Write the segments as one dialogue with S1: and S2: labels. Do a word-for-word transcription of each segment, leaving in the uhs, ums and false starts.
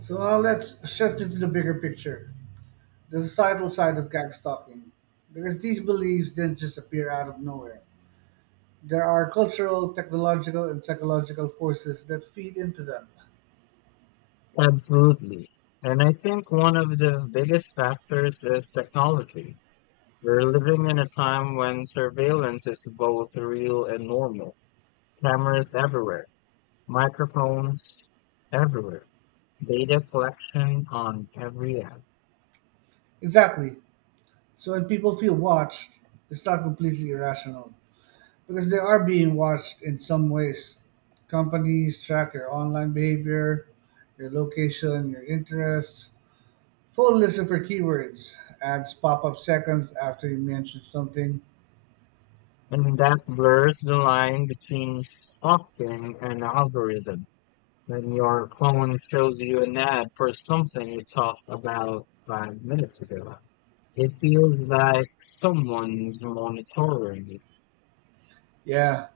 S1: So now let's shift into the bigger picture, the societal side of gag stalking, because these beliefs didn't just appear out of nowhere. There are cultural, technological, and psychological forces that feed into them.
S2: Absolutely. And I think one of the biggest factors is technology. We're living in a time when surveillance is both real and normal. Cameras everywhere, microphones everywhere, data collection on every app.
S1: Exactly. So when people feel watched, it's not completely irrational, because they are being watched in some ways. Companies track your online behavior, your location, your interests, full list of your keywords, ads pop up seconds after you mention something.
S2: And that blurs the line between stalking and algorithm. When your phone shows you an ad for something you talked about five minutes ago, it feels like someone's monitoring it.
S1: Yeah,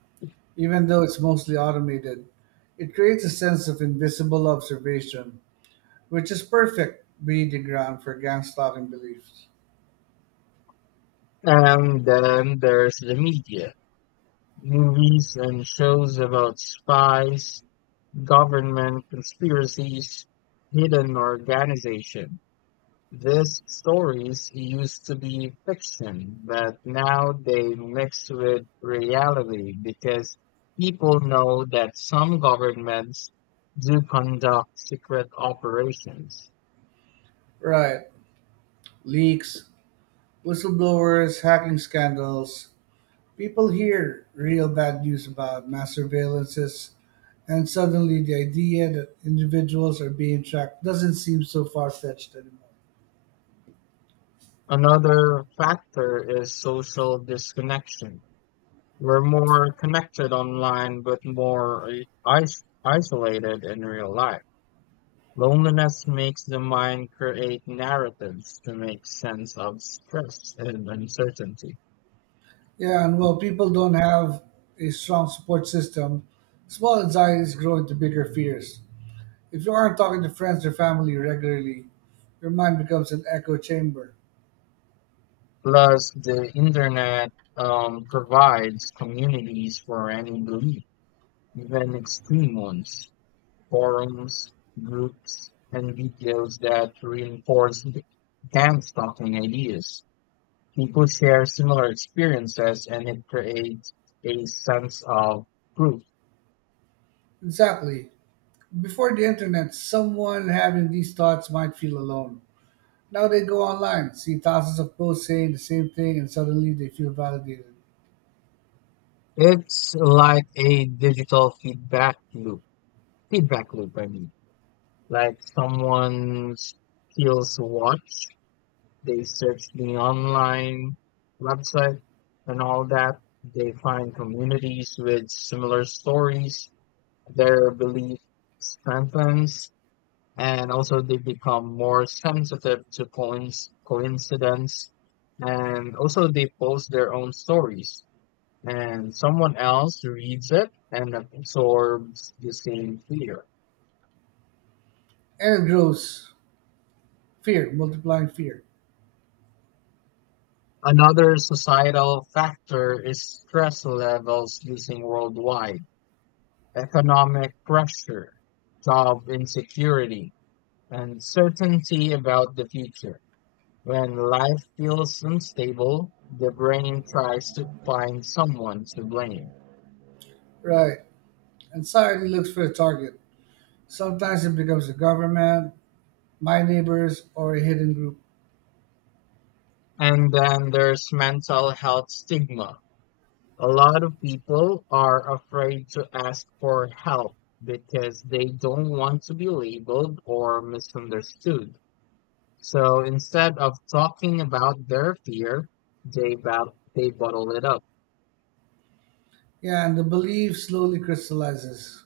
S1: even though it's mostly automated, it creates a sense of invisible observation, which is perfect breeding ground for gang stalking beliefs.
S2: And then there's the media, movies and shows about spies, government conspiracies, hidden organization. These stories used to be fiction, but now they mix with reality because people know that some governments do conduct secret operations.
S1: Right. Leaks, whistleblowers, hacking scandals. People hear real bad news about mass surveillances, and suddenly the idea that individuals are being tracked doesn't seem so far fetched anymore.
S2: Another factor is social disconnection. We're more connected online, but more i- is- isolated in real life. Loneliness makes the mind create narratives to make sense of stress and uncertainty.
S1: Yeah, and while people don't have a strong support system, small anxieties grow into bigger fears. If you aren't talking to friends or family regularly, your mind becomes an echo chamber.
S2: Plus, the internet um, provides communities for any belief, even extreme ones, forums, groups, and videos that reinforce the- and stopping ideas. People share similar experiences and it creates a sense of group.
S1: Exactly. Before the internet, someone having these thoughts might feel alone. Now they go online, see thousands of posts saying the same thing, and suddenly they feel validated.
S2: It's like a digital feedback loop. Feedback loop, I mean. Like someone feels watched, they search the online website and all that. They find communities with similar stories. Their belief strengthens and also they become more sensitive to coinc- coincidence and also they post their own stories and someone else reads it and absorbs the same fear.
S1: And it grows. Fear, multiplying fear.
S2: Another societal factor is stress levels using worldwide, economic pressure, job insecurity, and certainty about the future. When life feels unstable, the brain tries to find someone to blame.
S1: Right. Anxiety looks for a target. Sometimes it becomes the government, my neighbors, or a hidden group.
S2: And then there's mental health stigma. A lot of people are afraid to ask for help because they don't want to be labeled or misunderstood. So instead of talking about their fear, they, bat- they bottle it up.
S1: Yeah, and the belief slowly crystallizes.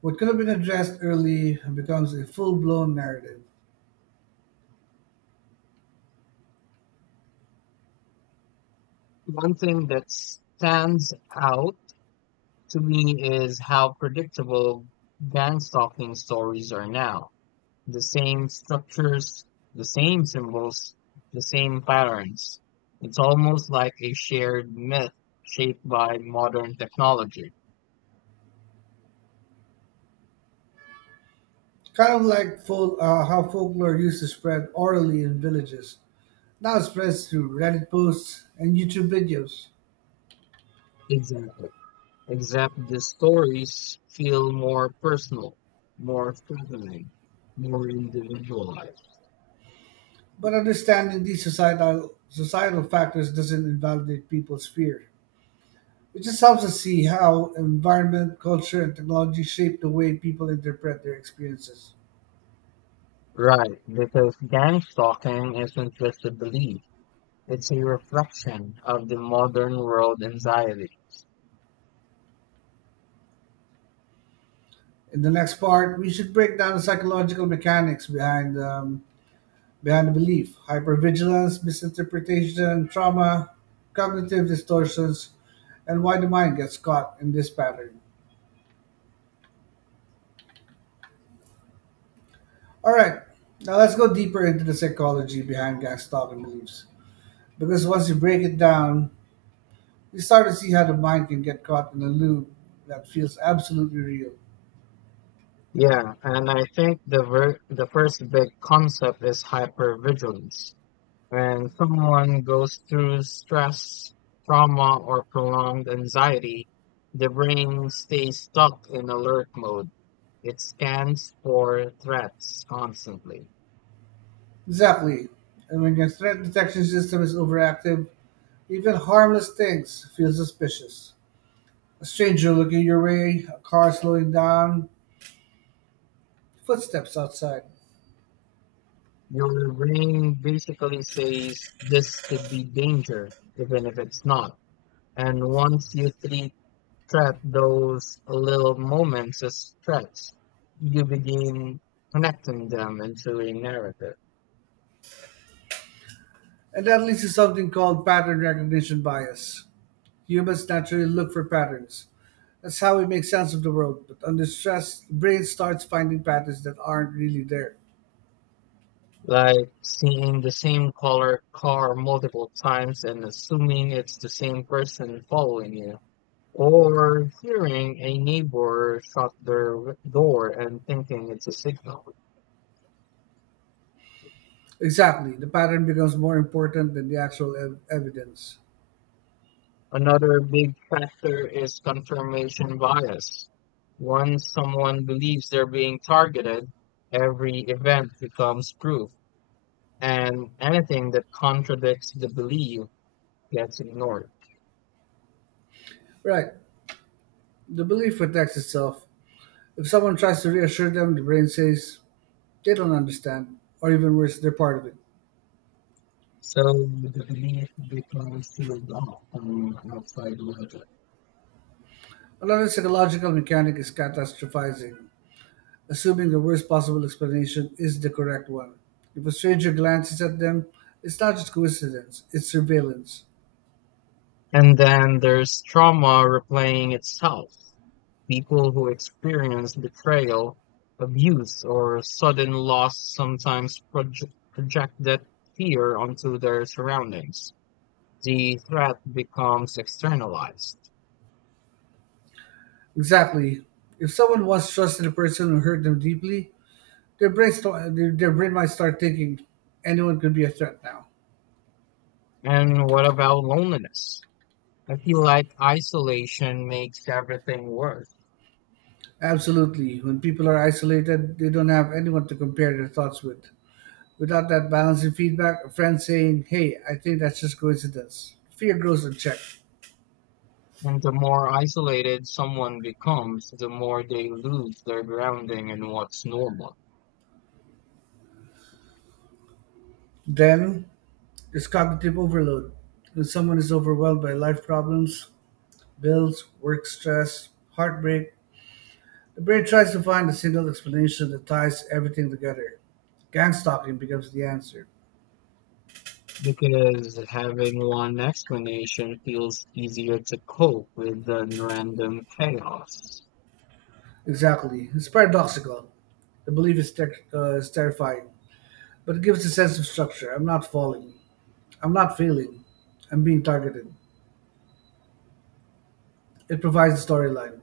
S1: What could have been addressed early becomes a full-blown narrative.
S2: One thing that stands out to me is how predictable gang stalking stories are now. The same structures, the same symbols, the same patterns. It's almost like a shared myth shaped by modern technology.
S1: Kind of like fol- uh, how folklore used to spread orally in villages. Now it spreads through Reddit posts and YouTube videos.
S2: Exactly. Except the stories feel more personal, more threatening, more individualized.
S1: But understanding these societal societal factors doesn't invalidate people's fear. It just helps us see how environment, culture, and technology shape the way people interpret their experiences.
S2: Right, because gang stalking isn't just a belief, it's a reflection of the modern world anxiety.
S1: In the next part, we should break down the psychological mechanics behind um, beyond belief, hypervigilance, misinterpretation, trauma, cognitive distortions, and why the mind gets caught in this pattern. All right, now let's go deeper into the psychology behind gang stalking beliefs. Because once you break it down, you start to see how the mind can get caught in a loop that feels absolutely real.
S2: Yeah, and I think the ver- the first big concept is hypervigilance. When someone goes through stress, trauma, or prolonged anxiety, the brain stays stuck in alert mode. It scans for threats constantly.
S1: Exactly. And when your threat detection system is overactive, even harmless things feel suspicious. A stranger looking your way, a car slowing down, footsteps outside.
S2: Your brain basically says this could be danger, even if it's not. And once you treat trap those little moments as threats, you begin connecting them into a narrative,
S1: And that leads to something called pattern recognition bias. Humans naturally look for patterns. That's how we make sense of the world. But under stress, the brain starts finding patterns that aren't really there.
S2: like seeing the same color car multiple times and assuming it's the same person following you, or hearing a neighbor shut their w- door and thinking it's a signal.
S1: Exactly. The pattern becomes more important than the actual ev- evidence.
S2: Another big factor is confirmation bias. Once someone believes they're being targeted, every event becomes proof and anything that contradicts the belief gets ignored.
S1: Right. The belief protects itself. If someone tries to reassure them, the brain says they don't understand, or even worse, they're part of it.
S2: So the belief becomes sealed off from outside logic.
S1: Another psychological mechanic is catastrophizing. Assuming the worst possible explanation is the correct one. If a stranger glances at them, it's not just coincidence, it's surveillance.
S2: And then there's trauma replaying itself. People who experience betrayal, abuse, or sudden loss sometimes proje- project that fear onto their surroundings. The threat becomes externalized.
S1: Exactly. If someone once trusted a person who hurt them deeply, their brain, st- their, their brain might start thinking anyone could be a threat now.
S2: And what about loneliness? I feel like isolation makes everything worse.
S1: Absolutely. When people are isolated, they don't have anyone to compare their thoughts with. Without that balancing feedback, a friend saying, "Hey, I think that's just coincidence," fear grows unchecked.
S2: And the more isolated someone becomes, the more they lose their grounding in what's normal.
S1: Then, it's cognitive overload. When someone is overwhelmed by life problems, bills, work stress, heartbreak, the brain tries to find a single explanation that ties everything together. Gang stalking becomes the answer.
S2: Because having one explanation feels easier to cope with than random chaos.
S1: Exactly. It's paradoxical. The belief is, ter- uh, is terrifying, but it gives a sense of structure. I'm not falling. I'm not failing. I'm being targeted. It provides a storyline.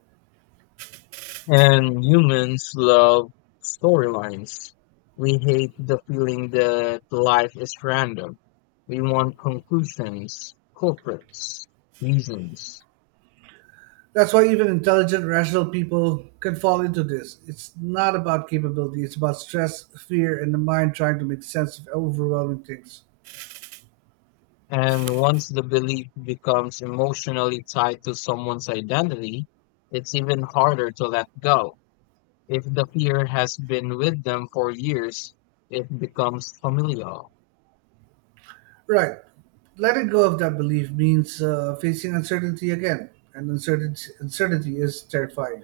S2: And humans love storylines. We hate the feeling that life is random. We want conclusions, culprits, reasons.
S1: That's why even intelligent, rational people can fall into this. It's not about capability, it's about stress, fear, and the mind trying to make sense of overwhelming things.
S2: And once the belief becomes emotionally tied to someone's identity, it's even harder to let go. If the fear has been with them for years, it becomes familial.
S1: Right. Letting go of that belief means uh, facing uncertainty again, and uncertainty, uncertainty is terrifying.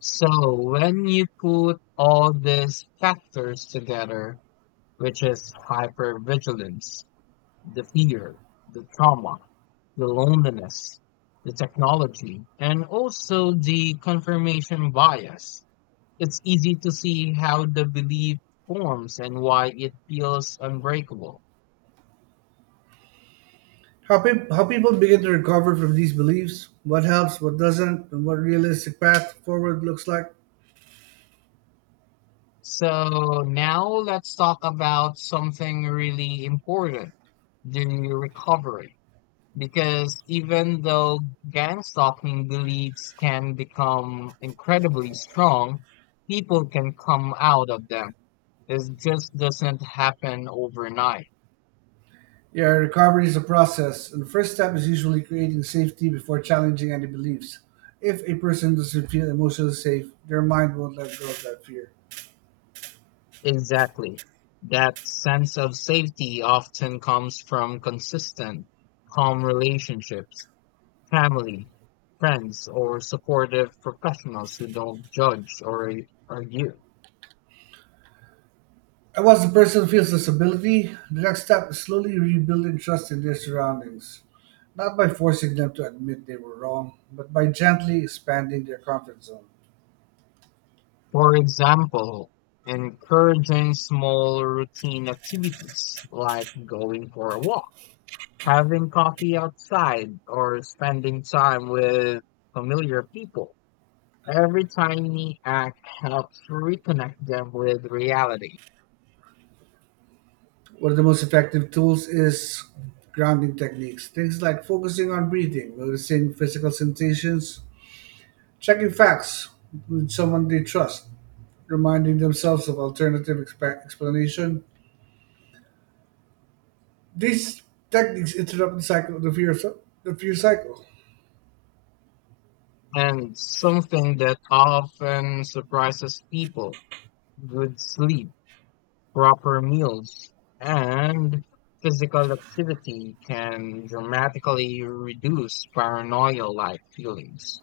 S2: So when you put all these factors together, which is hypervigilance, the fear, the trauma, the loneliness, the technology, and also the confirmation bias, it's easy to see how the belief forms and why it feels unbreakable.
S1: How, peop how people begin to recover from these beliefs, what helps, what doesn't, and what realistic path forward looks like.
S2: So now let's talk about something really important during your recovery. Because even though gang stalking beliefs can become incredibly strong, people can come out of them. It just doesn't happen overnight.
S1: Yeah, recovery is a process, and the first step is usually creating safety before challenging any beliefs. If a person doesn't feel emotionally safe, their mind won't let go of that fear.
S2: Exactly. That sense of safety often comes from consistent, calm relationships, family, friends, or supportive professionals who don't judge or ar- argue.
S1: And once the person feels this ability, the next step is slowly rebuilding trust in their surroundings. Not by forcing them to admit they were wrong, but by gently expanding their comfort zone.
S2: For example, encouraging small routine activities like going for a walk, having coffee outside, or spending time with familiar people. Every tiny act helps reconnect them with reality.
S1: One of the most effective tools is grounding techniques. Things like focusing on breathing, noticing physical sensations, checking facts with someone they trust, reminding themselves of alternative expa- explanation. These techniques interrupt the cycle of the fear, the fear cycle.
S2: And something that often surprises people: good sleep, proper meals, and physical activity can dramatically reduce paranoia like feelings.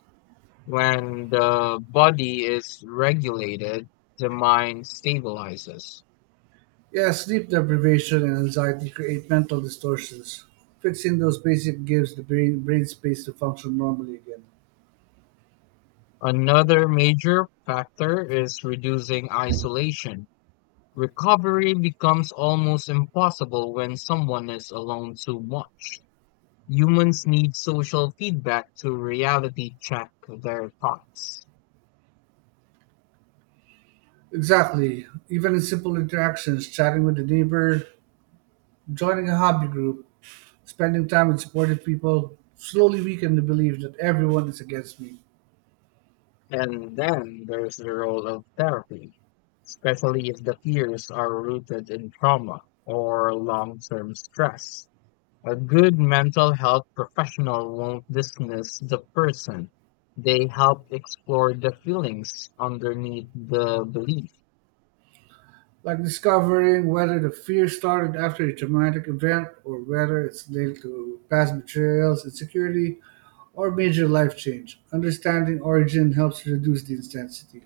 S2: When the body is regulated, the mind stabilizes.
S1: Yeah, sleep deprivation and anxiety create mental distortions. Fixing those basic gives the brain, brain space to function normally again.
S2: Another major factor is reducing isolation. Recovery becomes almost impossible when someone is alone too much. Humans need social feedback to reality check their thoughts.
S1: Exactly. Even in simple interactions, chatting with a neighbor, joining a hobby group, spending time with supportive people, slowly weaken the belief that everyone is against me.
S2: And then there's the role of therapy, especially if the fears are rooted in trauma or long term stress. A good mental health professional won't dismiss the person. They help explore the feelings underneath the belief.
S1: Like discovering whether the fear started after a traumatic event or whether it's linked to past betrayals, insecurity, or major life change. Understanding origin helps reduce the intensity.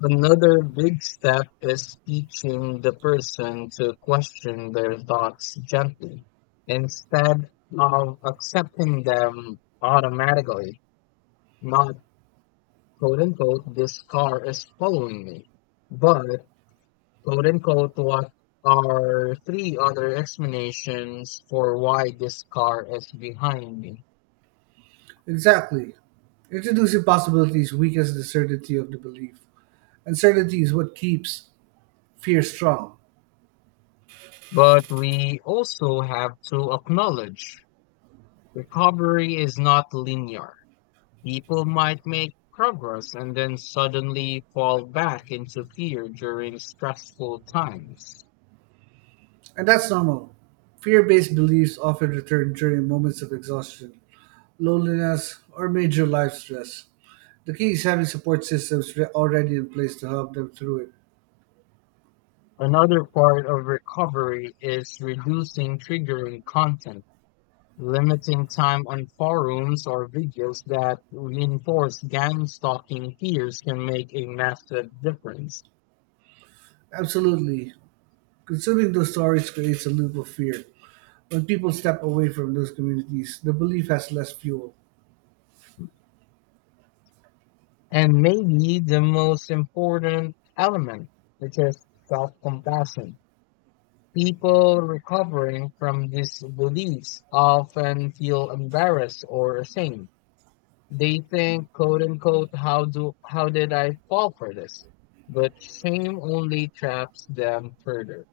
S2: Another big step is teaching the person to question their thoughts gently instead of accepting them automatically. Not quote unquote, this car is following me, but quote unquote, what are three other explanations for why this car is behind me?
S1: Exactly. Introducing possibilities weakens the certainty of the belief. Uncertainty is what keeps fear strong.
S2: But we also have to acknowledge recovery is not linear. People might make progress and then suddenly fall back into fear during stressful times.
S1: And that's normal. Fear based beliefs often return during moments of exhaustion, loneliness, or major life stress. The key is having support systems re- already in place to help them through it.
S2: Another part of recovery is reducing triggering content, limiting time on forums or videos that reinforce gang stalking fears can make a massive difference.
S1: Absolutely. Consuming those stories creates a loop of fear. When people step away from those communities, the belief has less fuel.
S2: And maybe the most important element, which is self compassion. People recovering from these beliefs often feel embarrassed or ashamed. They think, quote unquote, how do how did I fall for this? But shame only traps them further.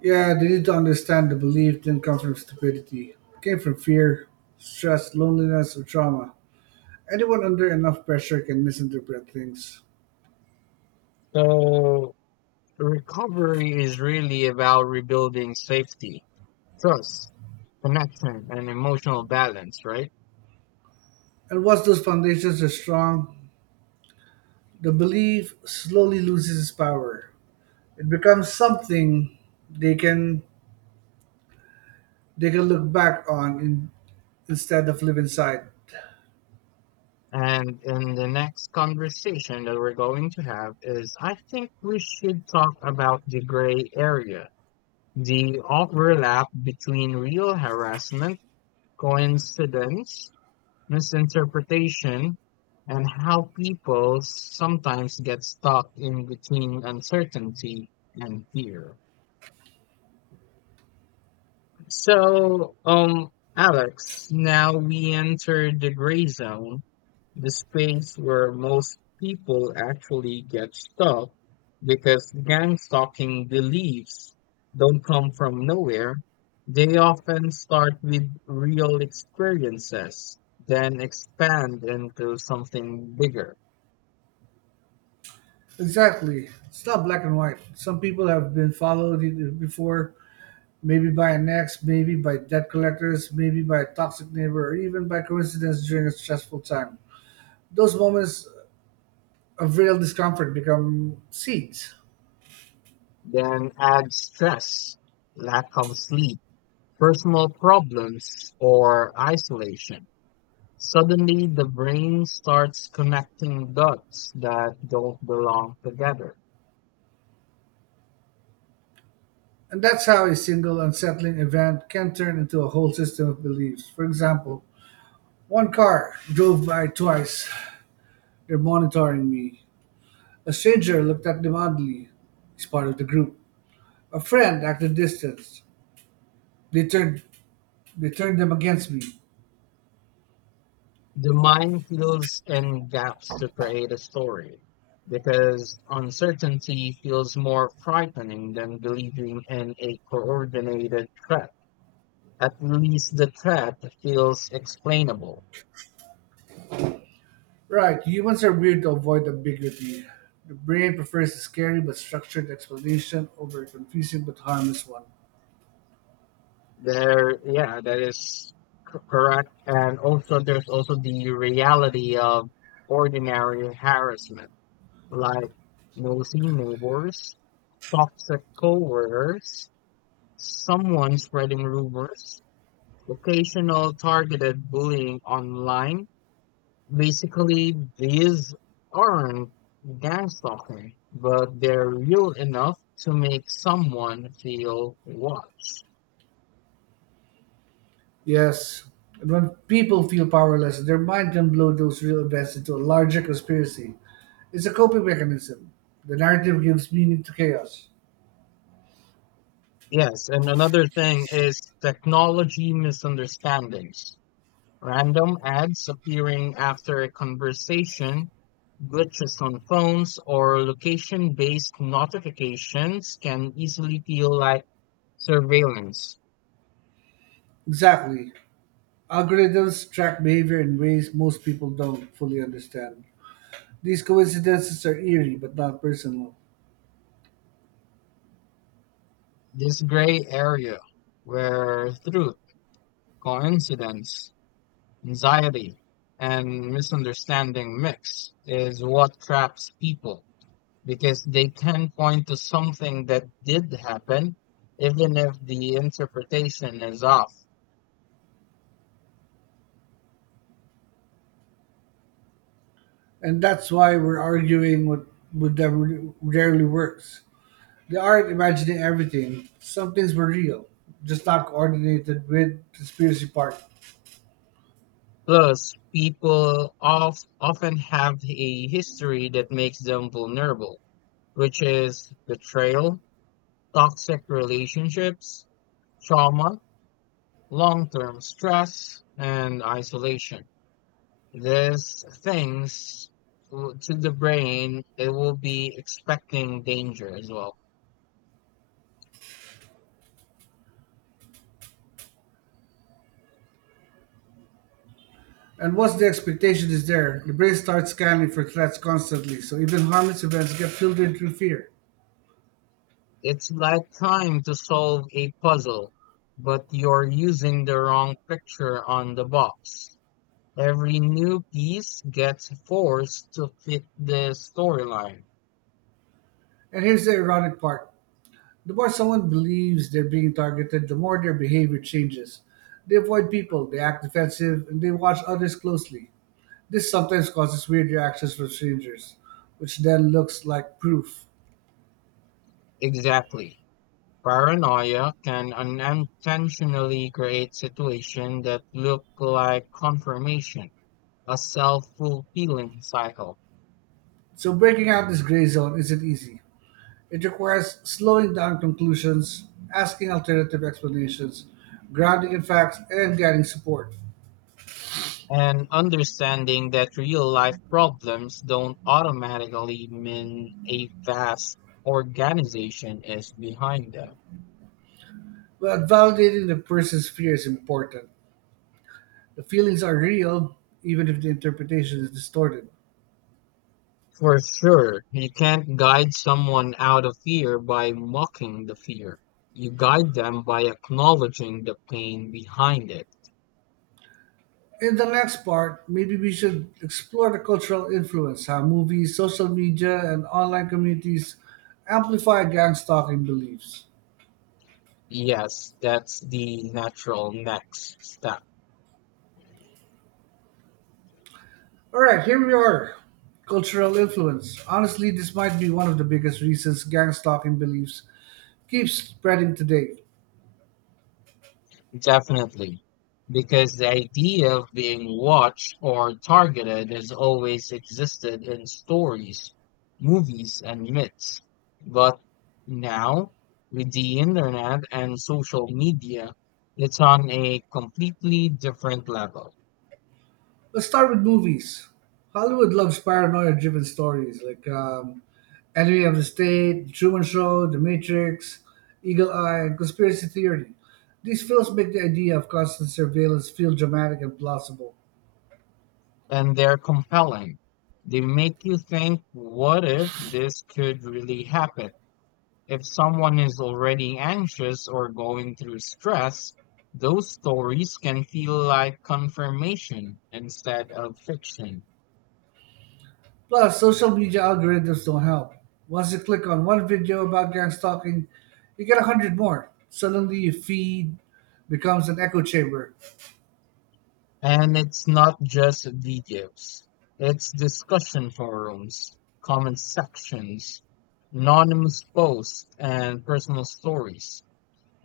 S1: Yeah, they need to understand the belief didn't come from stupidity. It came from fear, stress, loneliness, or trauma. Anyone under enough pressure can misinterpret things.
S2: So recovery is really about rebuilding safety, trust, connection, and emotional balance, right?
S1: And once those foundations are strong, the belief slowly loses its power. It becomes something they can they can look back on in, instead of live inside.
S2: And in the next conversation that we're going to have is I think we should talk about the gray area, the overlap between real harassment, coincidence, misinterpretation, and how people sometimes get stuck in between uncertainty and fear. So, um, Alex, now we enter the gray zone, the space where most people actually get stuck because gang stalking beliefs don't come from nowhere. They often start with real experiences, then expand into something bigger,
S1: Exactly. It's not black and white. Some people have been followed either before, maybe by an ex, maybe by debt collectors, maybe by a toxic neighbor, or even by coincidence during a stressful time. Those moments of real discomfort become seeds.
S2: then add stress, lack of sleep, personal problems, or isolation. Suddenly, the brain starts connecting dots that don't belong together.
S1: And that's how a single unsettling event can turn into a whole system of beliefs. For example, one car drove by twice. They're monitoring me. A stranger looked at them oddly. He's part of the group. A friend acted distanced. They turned they turned them against me.
S2: The mind fills in gaps to create a story because uncertainty feels more frightening than believing in a coordinated threat. At least the threat feels explainable.
S1: Right, humans are weird to avoid ambiguity. The brain prefers a scary but structured explanation over a confusing but harmless one.
S2: There, yeah, that is c- correct. And also, there's also the reality of ordinary harassment, like nosy neighbors, toxic coworkers, someone spreading rumors, occasional targeted bullying online. Basically, these aren't gang stalking, but they're real enough to make someone feel watched.
S1: Yes. And when people feel powerless, their mind can blow those real events into a larger conspiracy. It's a coping mechanism. The narrative gives meaning to chaos.
S2: Yes, and another thing is technology misunderstandings. Random ads appearing after a conversation, glitches on phones, or location based notifications can easily feel like surveillance.
S1: Exactly. Algorithms track behavior in ways most people don't fully understand. These coincidences are eerie but not personal.
S2: This gray area where truth, coincidence, anxiety, and misunderstanding mix is what traps people because they can point to something that did happen, even if the interpretation is off.
S1: And that's why we're arguing what would never, rarely works. They aren't imagining everything. Some things were real, just not coordinated with the conspiracy part.
S2: Plus, people of, often have a history that makes them vulnerable, which is betrayal, toxic relationships, trauma, long-term stress and isolation. These things w- to the brain, it will be expecting danger as well.
S1: And once the expectation is there, the brain starts scanning for threats constantly, so even harmless events get filtered through fear.
S2: It's like trying to solve a puzzle, but you're using the wrong picture on the box. Every new piece gets forced to fit the storyline.
S1: And here's the ironic part. The more someone believes they're being targeted, the more their behavior changes. They avoid people, they act defensive, and they watch others closely. This sometimes causes weird reactions from strangers, which then looks like proof.
S2: Exactly. Paranoia can unintentionally create situations that look like confirmation, a self-fulfilling cycle.
S1: So breaking out this gray zone isn't easy. It requires slowing down conclusions, asking alternative explanations, grounding in facts, and getting support.
S2: And understanding that real life problems don't automatically mean a vast organization is behind them.
S1: But validating the person's fear is important. The feelings are real, even if the interpretation is distorted.
S2: For sure, you can't guide someone out of fear by mocking the fear. You guide them by acknowledging the pain behind it.
S1: In the next part, maybe we should explore the cultural influence, how movies, social media, and online communities amplify gang stalking beliefs.
S2: Yes, that's the natural next step.
S1: All right, here we are. Cultural influence. Honestly, this might be one of the biggest reasons gang stalking beliefs keeps spreading today.
S2: Definitely. Because the idea of being watched or targeted has always existed in stories, movies, and myths. But now, with the internet and social media, it's on a completely different level.
S1: Let's start with movies. Hollywood loves paranoia-driven stories like um, Enemy of the State, The Truman Show, The Matrix, Eagle Eye, and Conspiracy Theory. These films make the idea of constant surveillance feel dramatic and plausible.
S2: And they're compelling. They make you think, what if this could really happen? If someone is already anxious or going through stress, those stories can feel like confirmation instead of fiction.
S1: Plus, social media algorithms don't help. Once you click on one video about gang stalking, you get a hundred more. Suddenly, your feed becomes an echo chamber.
S2: And it's not just videos, it's discussion forums, comment sections, anonymous posts, and personal stories.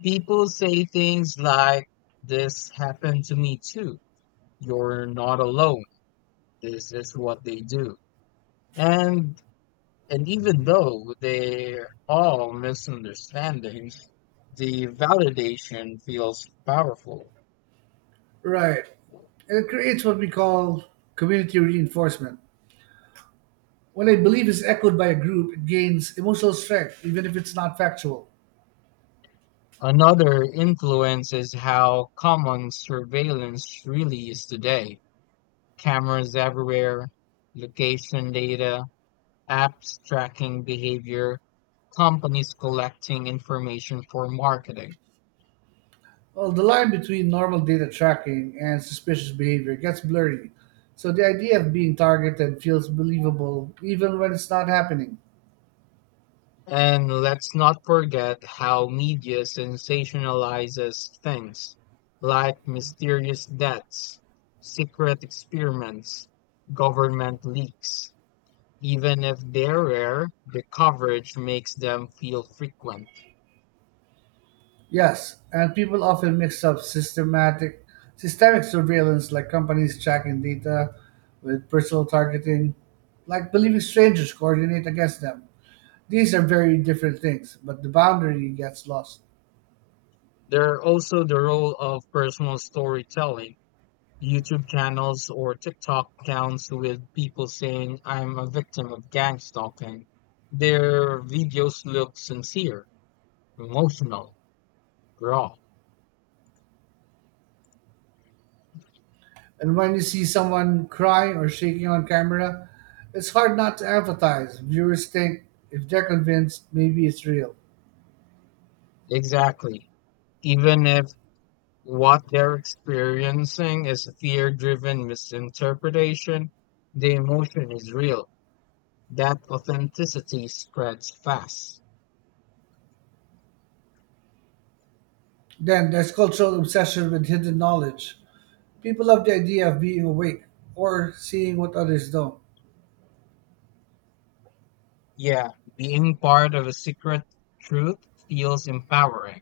S2: People say things like, this happened to me too. You're not alone. This is what they do. And And even though they're all misunderstandings, the validation feels powerful.
S1: Right. And it creates what we call community reinforcement. When a belief is echoed by a group, it gains emotional strength, even if it's not factual.
S2: Another influence is how common surveillance really is today. Cameras everywhere, location data, apps tracking behavior, companies collecting information for marketing.
S1: Well, the line between normal data tracking and suspicious behavior gets blurry, so the idea of being targeted feels believable even when it's not happening.
S2: And let's not forget how media sensationalizes things like mysterious deaths, secret experiments, government leaks. Even if they're rare, the coverage makes them feel frequent.
S1: Yes, and people often mix up systematic systemic surveillance like companies tracking data with personal targeting, like believing strangers coordinate against them. These are very different things, but the boundary gets lost.
S2: There are also the role of personal storytelling. YouTube channels or TikTok accounts with people saying, I'm a victim of gang stalking. Their videos look sincere, emotional, raw.
S1: And when you see someone crying or shaking on camera, it's hard not to empathize. Viewers think if they're convinced, maybe it's real.
S2: Exactly. Even if what they're experiencing is a fear driven misinterpretation, the emotion is real. That authenticity spreads fast.
S1: Then there's cultural obsession with hidden knowledge. People love the idea of being awake or seeing what others don't.
S2: Yeah, being part of a secret truth feels empowering.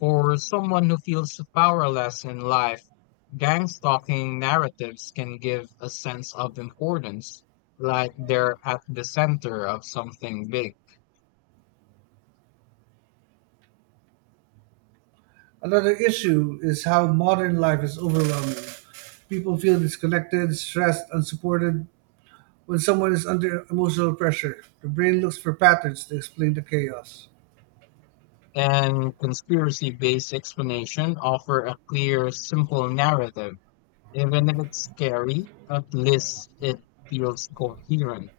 S2: For someone who feels powerless in life, gang stalking narratives can give a sense of importance, like they're at the center of something big.
S1: Another issue is how modern life is overwhelming. People feel disconnected, stressed, unsupported. When someone is under emotional pressure, the brain looks for patterns to explain the chaos.
S2: And conspiracy-based explanation offer a clear, simple narrative. Even if it's scary, at least it feels coherent,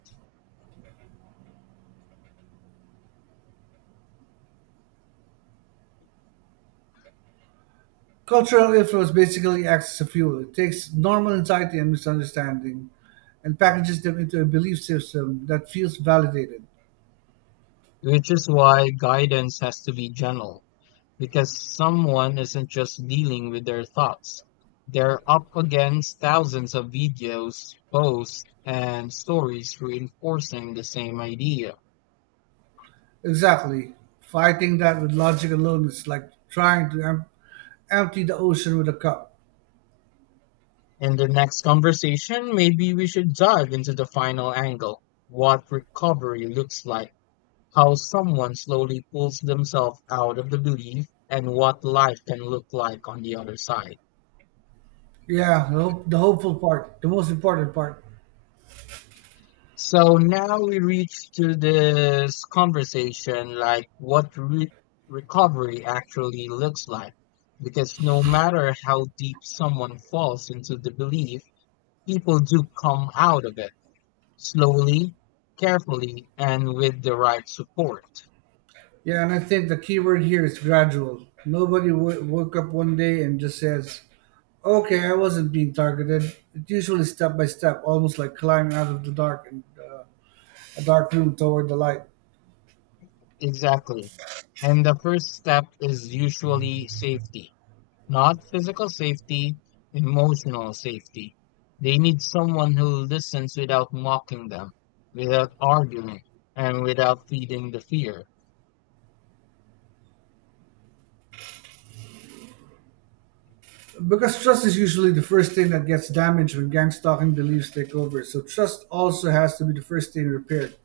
S1: Cultural influence basically acts as a fuel. It takes normal anxiety and misunderstanding and packages them into a belief system that feels validated.
S2: which is why guidance has to be gentle, because someone isn't just dealing with their thoughts. They're up against thousands of videos, posts, and stories reinforcing the same idea.
S1: Exactly. Fighting that with logic alone is like trying to em- empty the ocean with a cup.
S2: In the next conversation, maybe we should dive into the final angle, what recovery looks like, how someone slowly pulls themselves out of the belief and what life can look like on the other side.
S1: Yeah, the, hope- the hopeful part, the most important part.
S2: So now we reach to this conversation like what re- recovery actually looks like. Because no matter how deep someone falls into the belief, people do come out of it slowly, carefully, and with the right support.
S1: Yeah, and I think the key word here is gradual. Nobody w- woke up one day and just says, "Okay, I wasn't being targeted." It's usually step by step, almost like climbing out of the dark and uh, a dark room toward the light.
S2: Exactly. And the first step is usually safety. Not physical safety, emotional safety. They need someone who listens without mocking them, without arguing, and without feeding the fear.
S1: Because trust is usually the first thing that gets damaged when gang stalking beliefs take over. So trust also has to be the first thing repaired.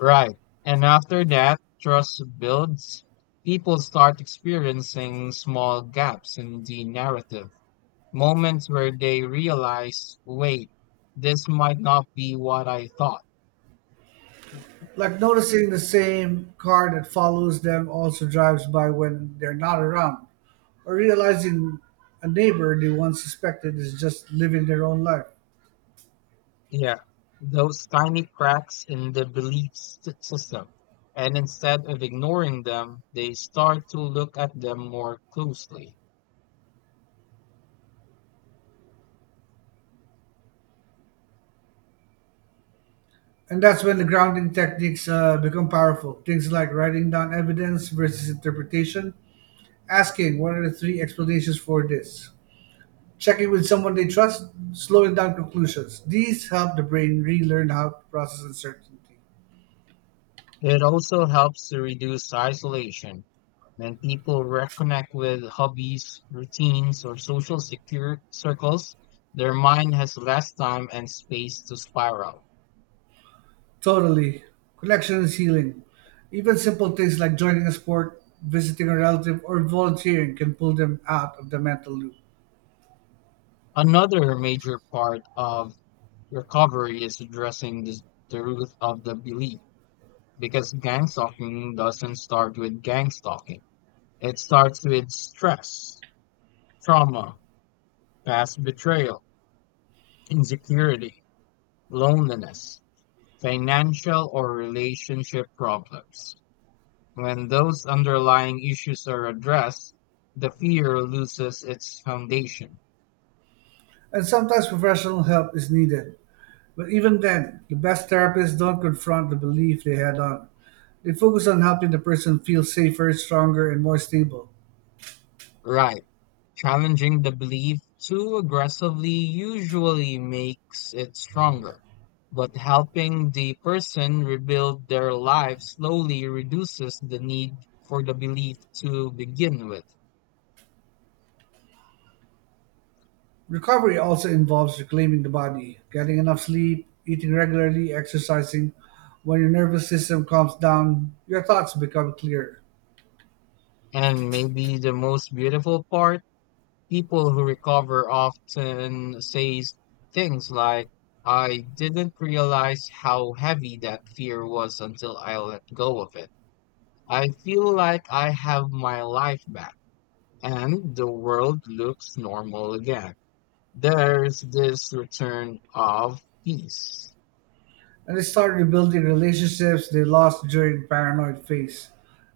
S2: Right. And after that, trust builds. People start experiencing small gaps in the narrative, moments where they realize, wait, this might not be what I thought.
S1: Like noticing the same car that follows them also drives by when they're not around, or realizing a neighbor they once suspected is just living their own life.
S2: Yeah, those tiny cracks in the belief s- system. And instead of ignoring them, they start to look at them more closely.
S1: And that's when the grounding techniques uh, become powerful. Things like writing down evidence versus interpretation, asking what are the three explanations for this, checking with someone they trust, slowing down conclusions. These help the brain relearn how to process uncertainty.
S2: It also helps to reduce isolation. When people reconnect with hobbies, routines, or social secure circles, their mind has less time and space to spiral.
S1: Totally. Connection is healing. Even simple things like joining a sport, visiting a relative, or volunteering can pull them out of the mental loop.
S2: Another major part of recovery is addressing this, the root of the belief. Because gang stalking doesn't start with gang stalking. It starts with stress, trauma, past betrayal, insecurity, loneliness, financial or relationship problems. When those underlying issues are addressed, the fear loses its foundation.
S1: And sometimes professional help is needed. But even then, the best therapists don't confront the belief they had on. They focus on helping the person feel safer, stronger, and more stable.
S2: Right. Challenging the belief too aggressively usually makes it stronger, but helping the person rebuild their life slowly reduces the need for the belief to begin with.
S1: Recovery also involves reclaiming the body, getting enough sleep, eating regularly, exercising. When your nervous system calms down, your thoughts become clearer.
S2: And maybe the most beautiful part, people who recover often say things like, I didn't realize how heavy that fear was until I let go of it. I feel like I have my life back. And the world looks normal again. There's this return of peace.
S1: And they start rebuilding relationships they lost during paranoid phase.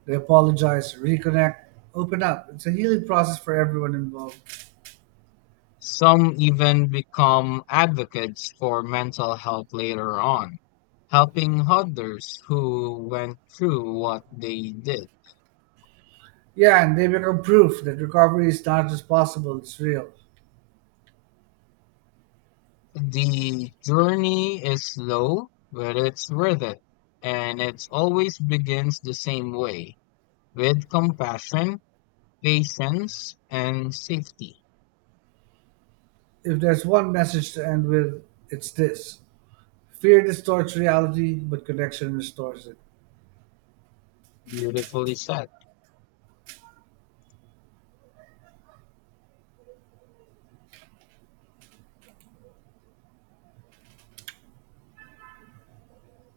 S1: They apologize, reconnect, open up. It's a healing process for everyone involved.
S2: Some even become advocates for mental health later on, helping others who went through what they did.
S1: Yeah, and they become proof that recovery is not just possible, it's real.
S2: The journey is slow, but it's worth it, and it always begins the same way with compassion, patience, and safety.
S1: If there's one message to end with, it's this. Fear distorts reality, but connection restores it.
S2: Beautifully said.